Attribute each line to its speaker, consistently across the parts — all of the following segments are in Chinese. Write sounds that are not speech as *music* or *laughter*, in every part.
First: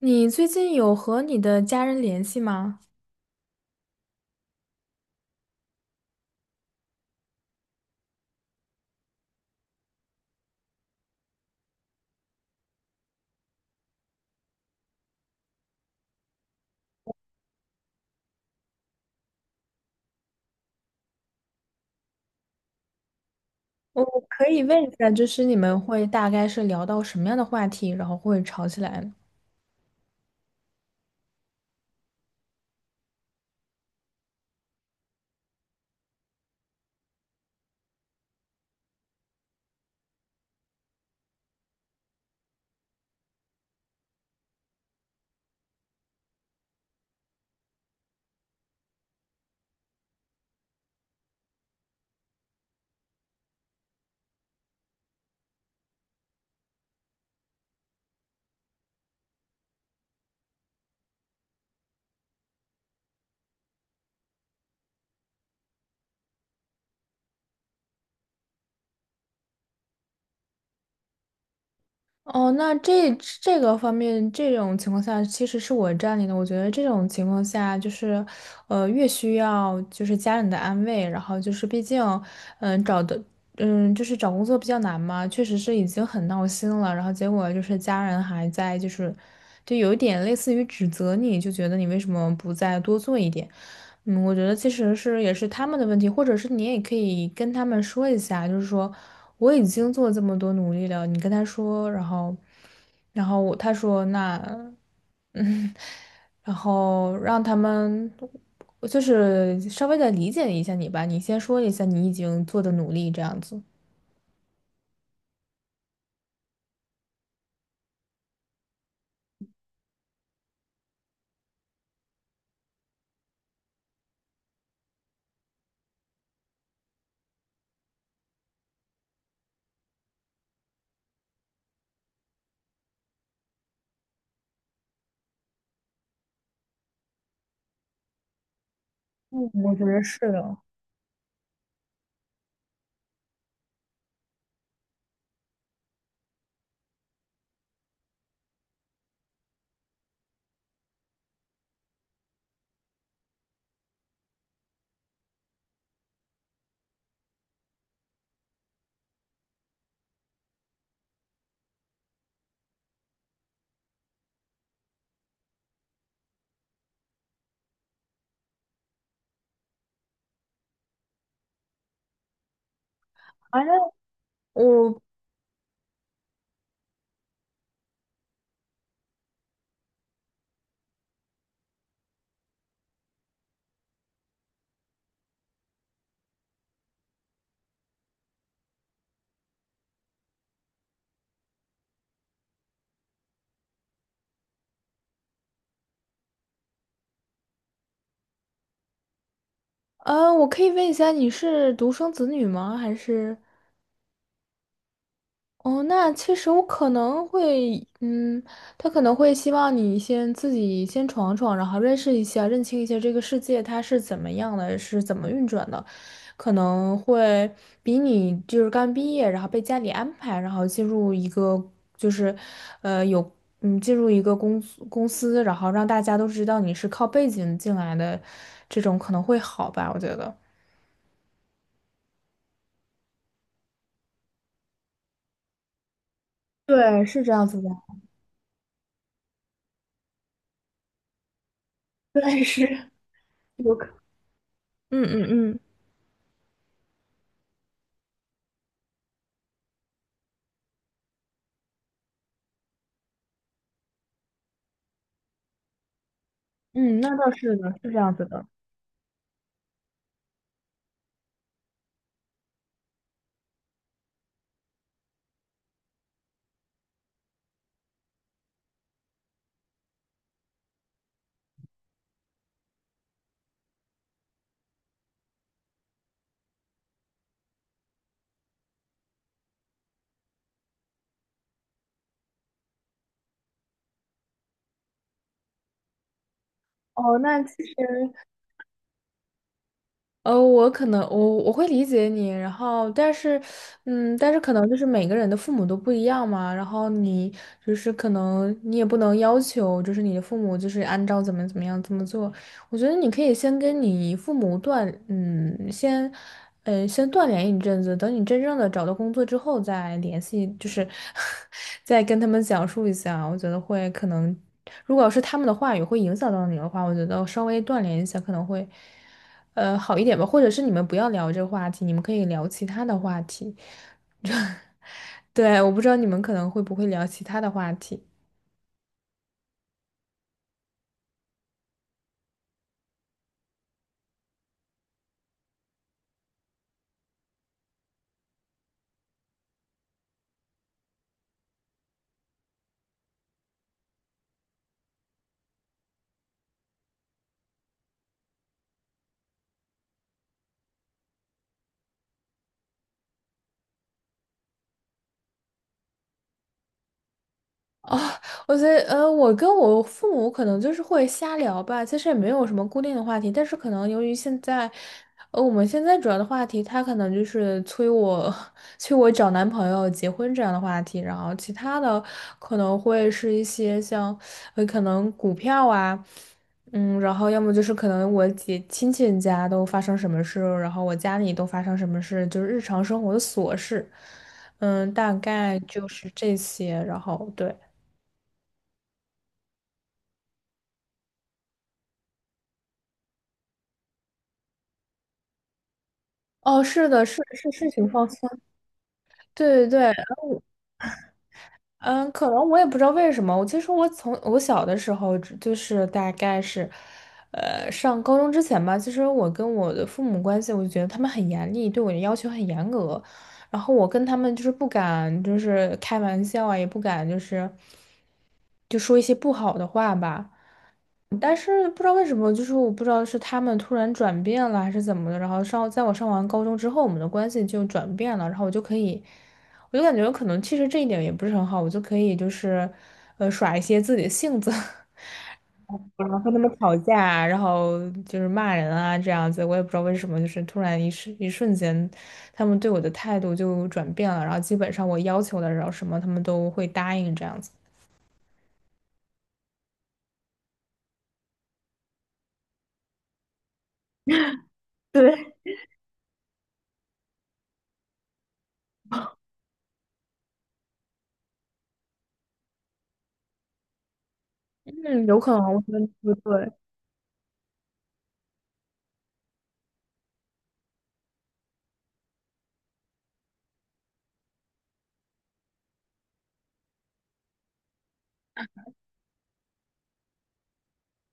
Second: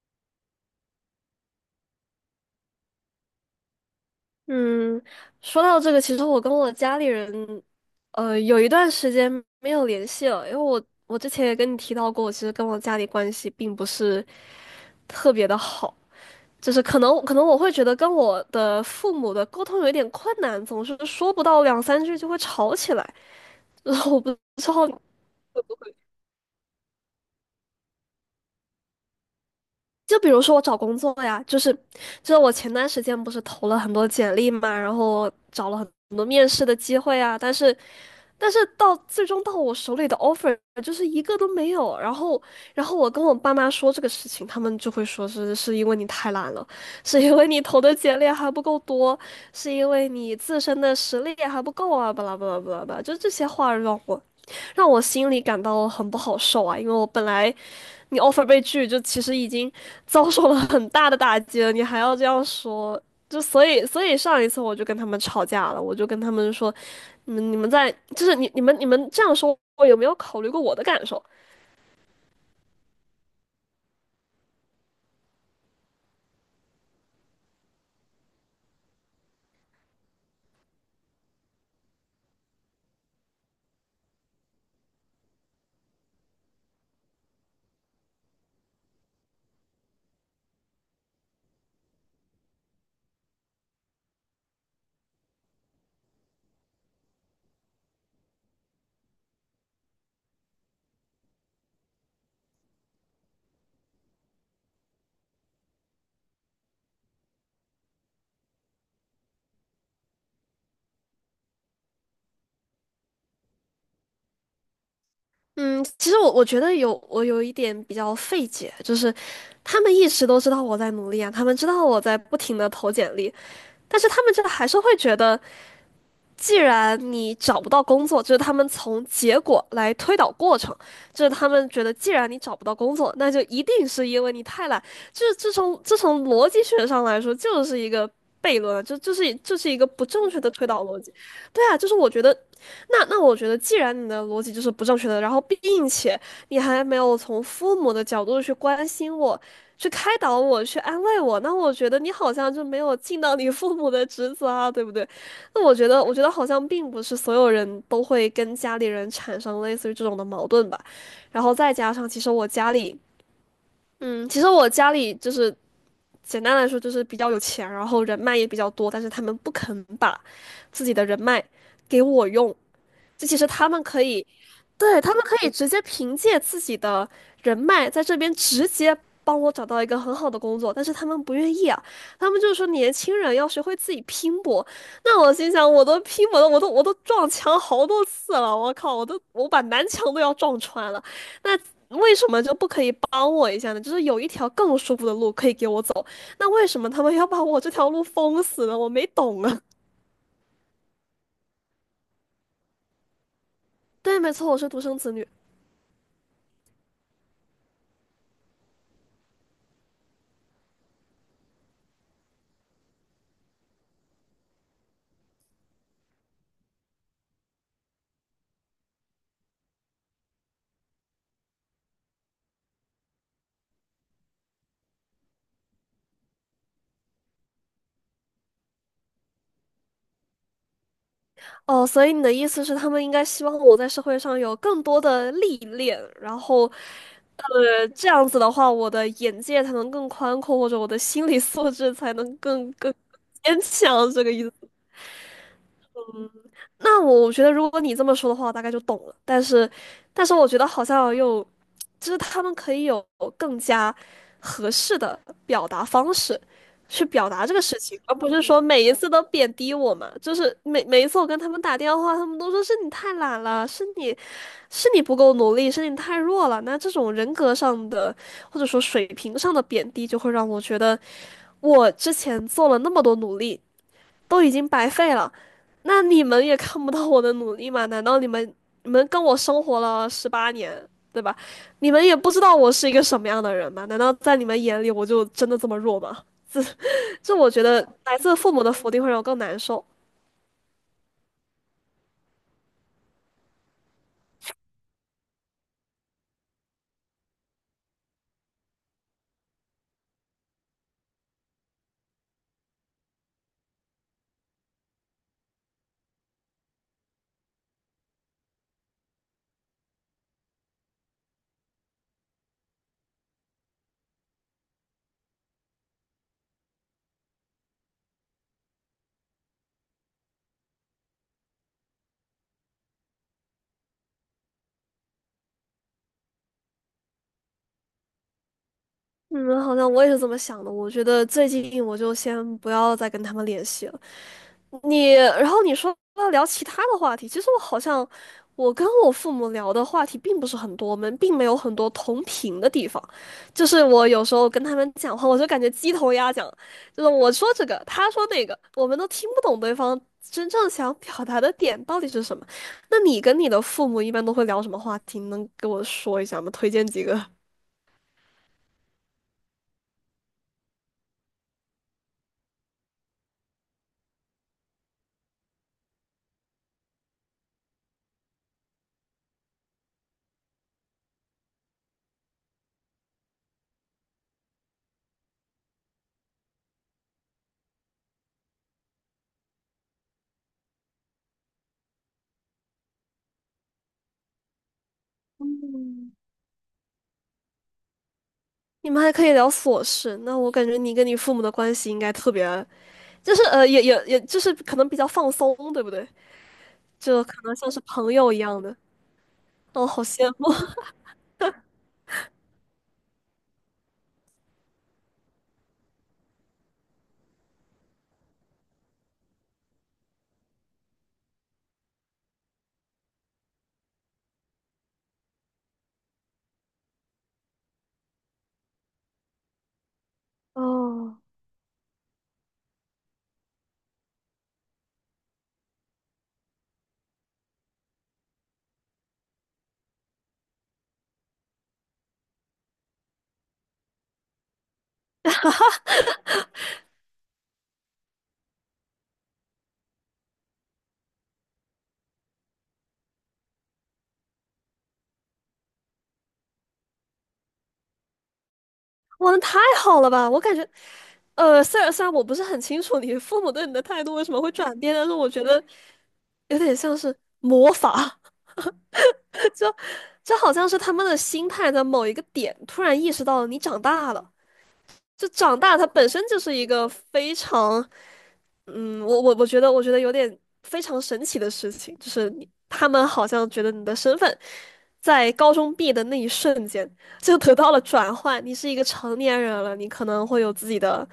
Speaker 1: 你最近有和你的家人联系吗？
Speaker 2: 嗯，说到这个，其实我跟我家里人，有一段时间没有联系了，因为我之前也跟你提到过，我其实跟我家里关系并不是特别的好，就是可能我会觉得跟我的父母的沟通有一点困难，总是说不到两三句就会吵起来，*laughs* 然
Speaker 1: 我
Speaker 2: 后
Speaker 1: 我
Speaker 2: 我不知
Speaker 1: 可以问一
Speaker 2: 道
Speaker 1: 下，就是你们会大概是聊到什么样的话题，然后会吵起来呢？
Speaker 2: 就比如说我找工作呀，就是我前段时间不是投了很多简历嘛，然后找了很多面试的机会啊，但是到最终到我手里的 offer 就是一个都没有。然后我跟我爸妈说这个事情，他们就会说是因为你太懒了，是因为你投的简历还不够多，是因为你自身的实力还不够啊，巴拉巴拉巴拉巴拉，就这些话让我心里感到很不好受啊，因为我本来。你 offer 被拒，就其实已经遭受了很大的打击了，你还要这样说，就所以上一次我就跟他们吵架了，我就跟他们说，你们你们在就是你你们你们这样说，我有没有考虑过我的感受？
Speaker 1: 哦，那这个方面，这种情况下其实是我占理的。我觉得这种情况下，就是，越需要就是家人的安慰，然后就是毕竟，嗯、找的就是找工作比较难嘛，确实是已经很闹心了，然后结果就是家人还在，就有一点类似于指责你，就觉得你为什么不再多做一点？嗯，我觉得其实是也是他们的问题，或者是你也可以跟他们说一下，就是说我已经做这么多努力了，你跟他说，然后然后我他说那嗯，*laughs* 然后让他们。就是稍微的理解一下你吧，你先说一下你已经做的努力这样子。
Speaker 2: 嗯，其实我觉得我有一点比较费解，就是他们一直都知道我在努力啊，他们知道我在不停的投简历，但是他们真的还是会觉得。既然你找不到工作，就是他们从结果来推导过程，就是他们觉得既然你找不到工作，那就一定是因为你太懒。就是这从这从逻辑学上来说，就是一个悖论啊就这是
Speaker 1: 嗯，
Speaker 2: 这是
Speaker 1: 我
Speaker 2: 一
Speaker 1: 觉
Speaker 2: 个
Speaker 1: 得
Speaker 2: 不
Speaker 1: 是
Speaker 2: 正确的
Speaker 1: 的。
Speaker 2: 推导逻辑。对啊，就是我觉得，那我觉得，既然你的逻辑就是不正确的，然后并且你还没有从父母的角度去关心我。去开导我，去安慰我，那我觉得你好像就没有尽到你父母的职责啊，对不对？那我觉得，我觉得好像并不是所有人都会跟家里人产生类似于这种的矛盾吧。然后再加上，其实我家里，嗯，其实我家里就是简单来说就是比较有钱，然后人脉也比较多，但是他们不肯把自己的人脉给我用，就其实
Speaker 1: 反
Speaker 2: 他
Speaker 1: 正
Speaker 2: 们可以，
Speaker 1: 我，
Speaker 2: 对，他们可以直接凭借自己的人脉在这边直接帮我找到一个很好的工作，但是他们不愿意啊，他们就是说年轻人要学会自己拼搏。那我心想，我都拼搏了，我都撞墙好多次了，我靠，我把南墙都要撞穿了，那。为什么就不可以帮我一下呢？就是有一条更舒服的路可以给我走，那为什么他们要把我这条路封死呢？我没懂啊。
Speaker 1: 我可以问一下，你是独生子女吗？还是？
Speaker 2: 对，没错，我是独生子女。
Speaker 1: 哦，那其实我可能会，嗯，他可能会希望你先自己先闯闯，然后认识一下、认清一下这个世界它是怎么样的，是怎么运转的，可能会比你就是刚毕业，然后被家里安排，然后进入一个就是，呃，有进入一个公司，然后让大家都知道你是靠背景进来的，这种可能会好吧，我觉得。
Speaker 2: 哦，所以你的意思是，他们应该希望我在社会上有更多的历练，然后，
Speaker 1: 对，是这样子的。
Speaker 2: 呃，这样子的话，我的眼界才能更宽阔，或者我的心理素质才能
Speaker 1: 对，
Speaker 2: 更
Speaker 1: 是
Speaker 2: 更更坚
Speaker 1: 有可，
Speaker 2: 强，这个意思。
Speaker 1: 嗯嗯嗯。
Speaker 2: 那我觉得，如果你这么说的话，我大概就懂了。但是，但是我觉得好像又，就是他们可以有更加合适的表达方式
Speaker 1: 嗯，
Speaker 2: 去
Speaker 1: 那
Speaker 2: 表
Speaker 1: 倒
Speaker 2: 达这
Speaker 1: 是
Speaker 2: 个
Speaker 1: 的，
Speaker 2: 事
Speaker 1: 是这
Speaker 2: 情，
Speaker 1: 样
Speaker 2: 而
Speaker 1: 子
Speaker 2: 不是
Speaker 1: 的。
Speaker 2: 说每一次都贬低我嘛。就是每一次我跟他们打电话，他们都说是你太懒了，是你不够努力，是你太弱了。那这种人格上的或者说水平上的贬低，就会让我觉得我之前做了那么多努力，都已经白费了，那你们也看不到我的努力吗？难道你们跟我生活了18年，对吧？你们也不知道我是一个什么样的人吗？难道在你们眼里我就真的这么弱吗？这
Speaker 1: 哦，
Speaker 2: 这，
Speaker 1: 那
Speaker 2: 我
Speaker 1: 其
Speaker 2: 觉
Speaker 1: 实，
Speaker 2: 得来自父母的否定会让我更难受。
Speaker 1: 我可能我会理解你，然后但是，嗯，但是可能就是每个人的父母都不一样嘛，然后你就是可能你也不能要求就是你的父母就是按照怎么怎么样怎么做，我觉得你可以先跟你父母断，嗯，先，嗯，先断联一阵子，等你真正的找到工作之后再联系，就是 *laughs* 再跟他们讲述一下，我觉得会可能，如果要是他们的话语会影响到你的话，我觉得稍微断联一下可能会。好一点吧，或者是你们不要聊这个话题，你们可以聊其他的话题。*laughs* 对，我不知道你们可能会不会聊其他的话题。
Speaker 2: 嗯，好像我也是这么想的。我觉得最近我就先不要再跟他们联系了。你，然后你说要聊其他的话题，其实我好像我跟我父母聊的话题并不是很多，我们并没有很多同频的地方。就是我有时候跟他们讲话，我就感觉鸡同鸭讲，就是我说这个，他说那个，我们都听不懂对方真正想表达的点到底是什么。那你跟你的父母一般都会聊什么话题？能给我说一下吗？推荐几个？
Speaker 1: 哦，我觉得，我跟我父母可能就是会瞎聊吧，其实也没有什么固定的话题，但是可能由于现在，我们现在主要的话题，他可能就是催我，*laughs* 催我找男朋友、结婚这样的话题，然后其他的可能会是一些像，可能股票啊，嗯，然后要么就是可能我姐亲戚家都发生什么事，然后我家里都发生什么事，就是日常生活的琐事，嗯，大概就是
Speaker 2: 嗯，
Speaker 1: 这些，然后对。
Speaker 2: 你们还可以聊琐事，那我感觉你跟你父母的关系应该特别就是呃，也就是可能比较放松，对不对？
Speaker 1: 哦，是的，是
Speaker 2: 就可
Speaker 1: 是
Speaker 2: 能像
Speaker 1: 是
Speaker 2: 是
Speaker 1: 挺放
Speaker 2: 朋
Speaker 1: 松，
Speaker 2: 友一样的。
Speaker 1: 对对对，
Speaker 2: 哦，
Speaker 1: 然
Speaker 2: 好羡
Speaker 1: 后
Speaker 2: 慕
Speaker 1: 嗯，可能我也不知道为什么，我其实从我小的时候只就是大概是，上高中之前吧，其实我跟我的父母关系，我就觉得他们很严厉，对我的要求很严格，然后我跟他们就是不敢就是开玩笑啊，也不敢就是说一些不好的话吧。
Speaker 2: *laughs* 哦！
Speaker 1: 但是不知道为什么，就是我不知道是他们突然转变了还是怎么的，然后上在我上完高中之后，我们的关系就转变了，然后我就可以，我就感觉可能其实这一点也不是很好，我就可以就是，耍一些自己的性子，*laughs* 然后和他们吵架啊然后就是骂人啊这样子，我也不知道为什么，就是突然一瞬间，他们对我的态度就转变了，然后基本上我要求的，然后什么他们都会答应这样子。
Speaker 2: 哇，那太好了吧？我感觉，呃，虽然我不是很清楚你父母对你的态度为什么会转变，但是
Speaker 1: 对，
Speaker 2: 我觉得有点像是魔法，*laughs* 这好像是他们的心态在某一个点突然意识到你长大了。
Speaker 1: 嗯，有
Speaker 2: 就
Speaker 1: 可能，
Speaker 2: 长
Speaker 1: 我觉
Speaker 2: 大，它
Speaker 1: 得
Speaker 2: 本
Speaker 1: 不
Speaker 2: 身就
Speaker 1: 对。
Speaker 2: 是一个非常，嗯，我觉得，我觉得有点非常神奇的事情，就是你他们好像觉得你的身份在高中毕业的那一瞬间就得到了转换，你是一个成年人了，你可能会有自己的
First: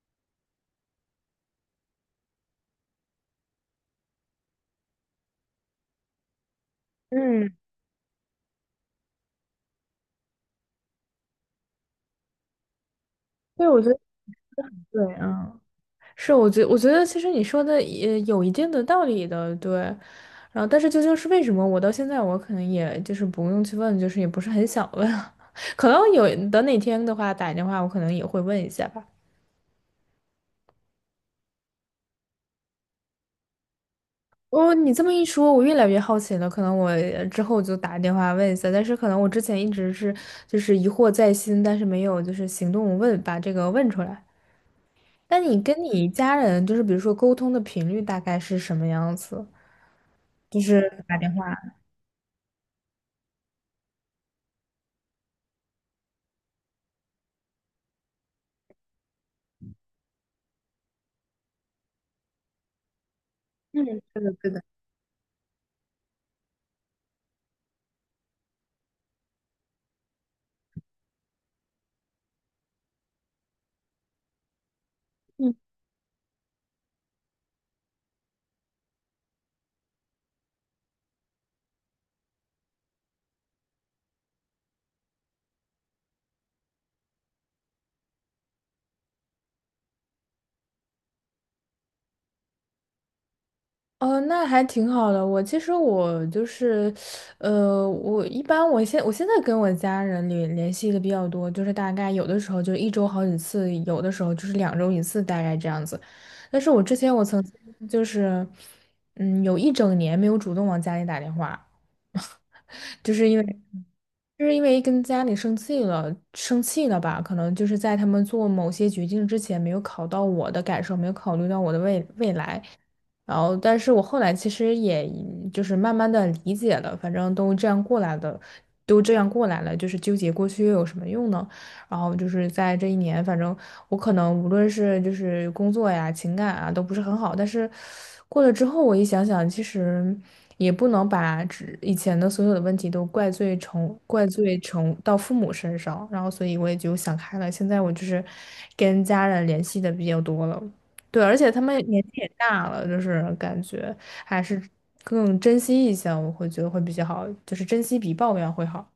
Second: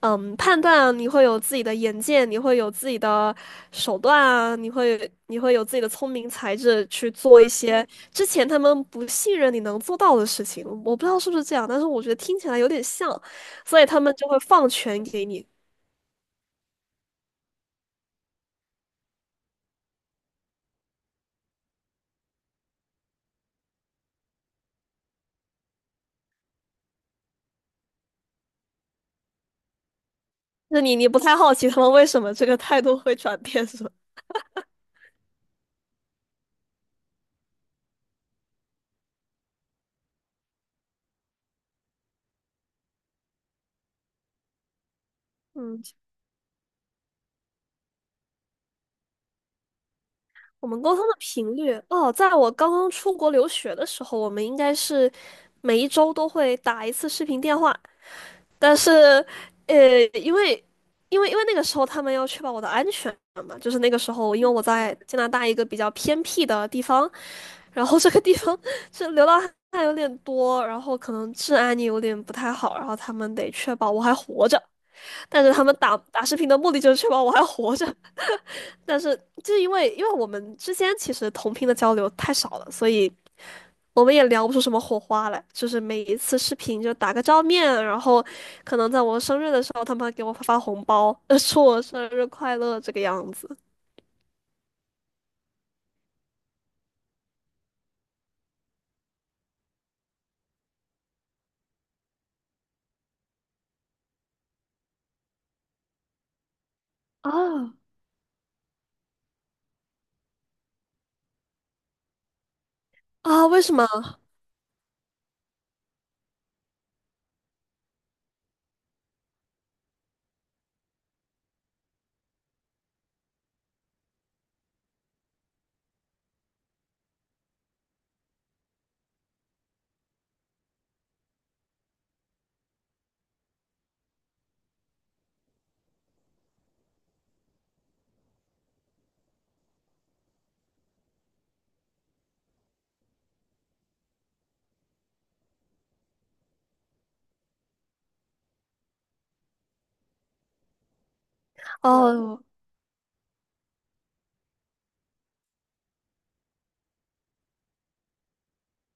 Speaker 2: 嗯，判断你会有自己的眼界，你会有自己的手段啊，你会有自己的聪明才智去做一
Speaker 1: 嗯，
Speaker 2: 些之前他们不信任你能做到的事情。我不知道是不是这样，但是我觉得听起来有点像，
Speaker 1: 对，我
Speaker 2: 所以
Speaker 1: 觉
Speaker 2: 他
Speaker 1: 得。
Speaker 2: 们就会放权
Speaker 1: 对，
Speaker 2: 给你。
Speaker 1: 嗯，是，我觉得其实你说的也有一定的道理的，对。然后，但是究竟是为什么，我到现在我可能也就是不用去问，就是也不是很想问。*laughs* 可能有等哪天的话打电话，我可能也会问一下吧。
Speaker 2: 那你不太好奇他们为什么这个态度会转变是吧
Speaker 1: 哦，你这么一说，我越来越好奇了。可能我之后就打电话问一下，但是可能我之前一直是就是疑惑在心，但是没有就是行动问，把这个问出来。那你
Speaker 2: 嗯，
Speaker 1: 跟你家人就是比如说沟通的频率大概是什么样子？就
Speaker 2: 我们沟
Speaker 1: 是
Speaker 2: 通的
Speaker 1: 打电话。
Speaker 2: 频率哦，在我刚刚出国留学的时候，我们应该是每一周都会打一次视频电话。但是，呃，因为那个时候他们要确保我的安全嘛，就是那个时候，因为我在加拿大一个比较偏僻的地方，然后这个地方 *laughs* 是流浪汉有点多，然后可能治安也有点不太好，然后他们得确保我还活着。但是他们打视频的目的就是确保我还活着，但是就是因为我们之间其实同频的交流太少了，所以。我们也聊不出什么火花来，就是每一次视频就打个照面，然后可能在我生日的时候，他们还给我发红包，*laughs* 呃，说我生日快乐这个样子。
Speaker 1: 哦，那还挺好的。我其实我就是，*sucks teeth* 我一般我现在跟我家人联系的比较多，就是大概有的时候就一周好几次，有的时候就是两周一次，大概这样子。但是我之前我
Speaker 2: 啊。
Speaker 1: 曾经就是，嗯，有一整年没有主动往家里打电话，*laughs* 就是因为。
Speaker 2: 啊，为什么？
Speaker 1: 就是因为跟家里生气了，生气了吧？可能就是在他们做某些决定之前，没有考到我的感受，没有考虑到我的未来，然后，但是我后来其实也就是慢慢的理解了，反正都这样过来的，都这样过来了，就是纠结过去又有什么用呢？然后就是在这一年，反正我可能无论是就是工作呀、情感啊，都不是很好，但是过了之后，我一想想，其实也不能把只以前的所有的问题都怪罪成到父母身上，然后所以我也就想开了，现在我就是跟家人联系的比较多了。对，而且他们
Speaker 2: 哦
Speaker 1: 年纪也
Speaker 2: 哦，
Speaker 1: 大了，就是感觉还是更珍惜一下，我会觉得会比较好，就是珍惜比抱怨会好。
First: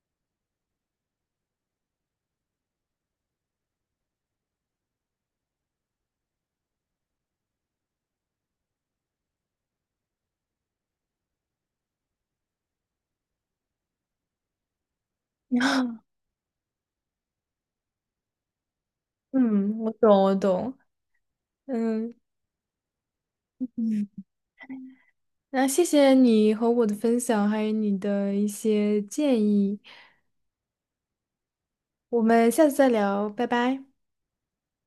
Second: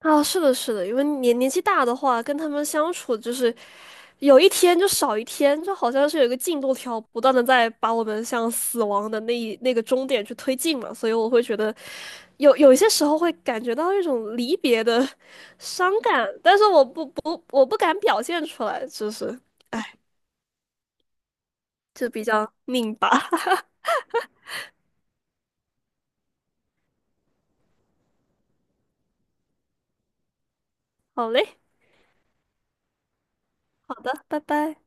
Speaker 2: 啊，是的，是的，因为年纪大的话，跟他们相处就是有一天就少一天，就好像是有一个进度条，不断的在把我们向死亡的那个终点去推进嘛，所以我会觉得有一些时候会感觉到一种离别的伤感，但是我不我不敢表现出来，就是
Speaker 1: 嗯，我
Speaker 2: 哎，
Speaker 1: 懂，我懂。
Speaker 2: 就
Speaker 1: 嗯
Speaker 2: 比较拧巴。*laughs*
Speaker 1: 嗯，那谢谢你和我的分享，还有你的一些建议，
Speaker 2: 好嘞，
Speaker 1: 我们下次再聊，拜拜。
Speaker 2: 好的，拜拜。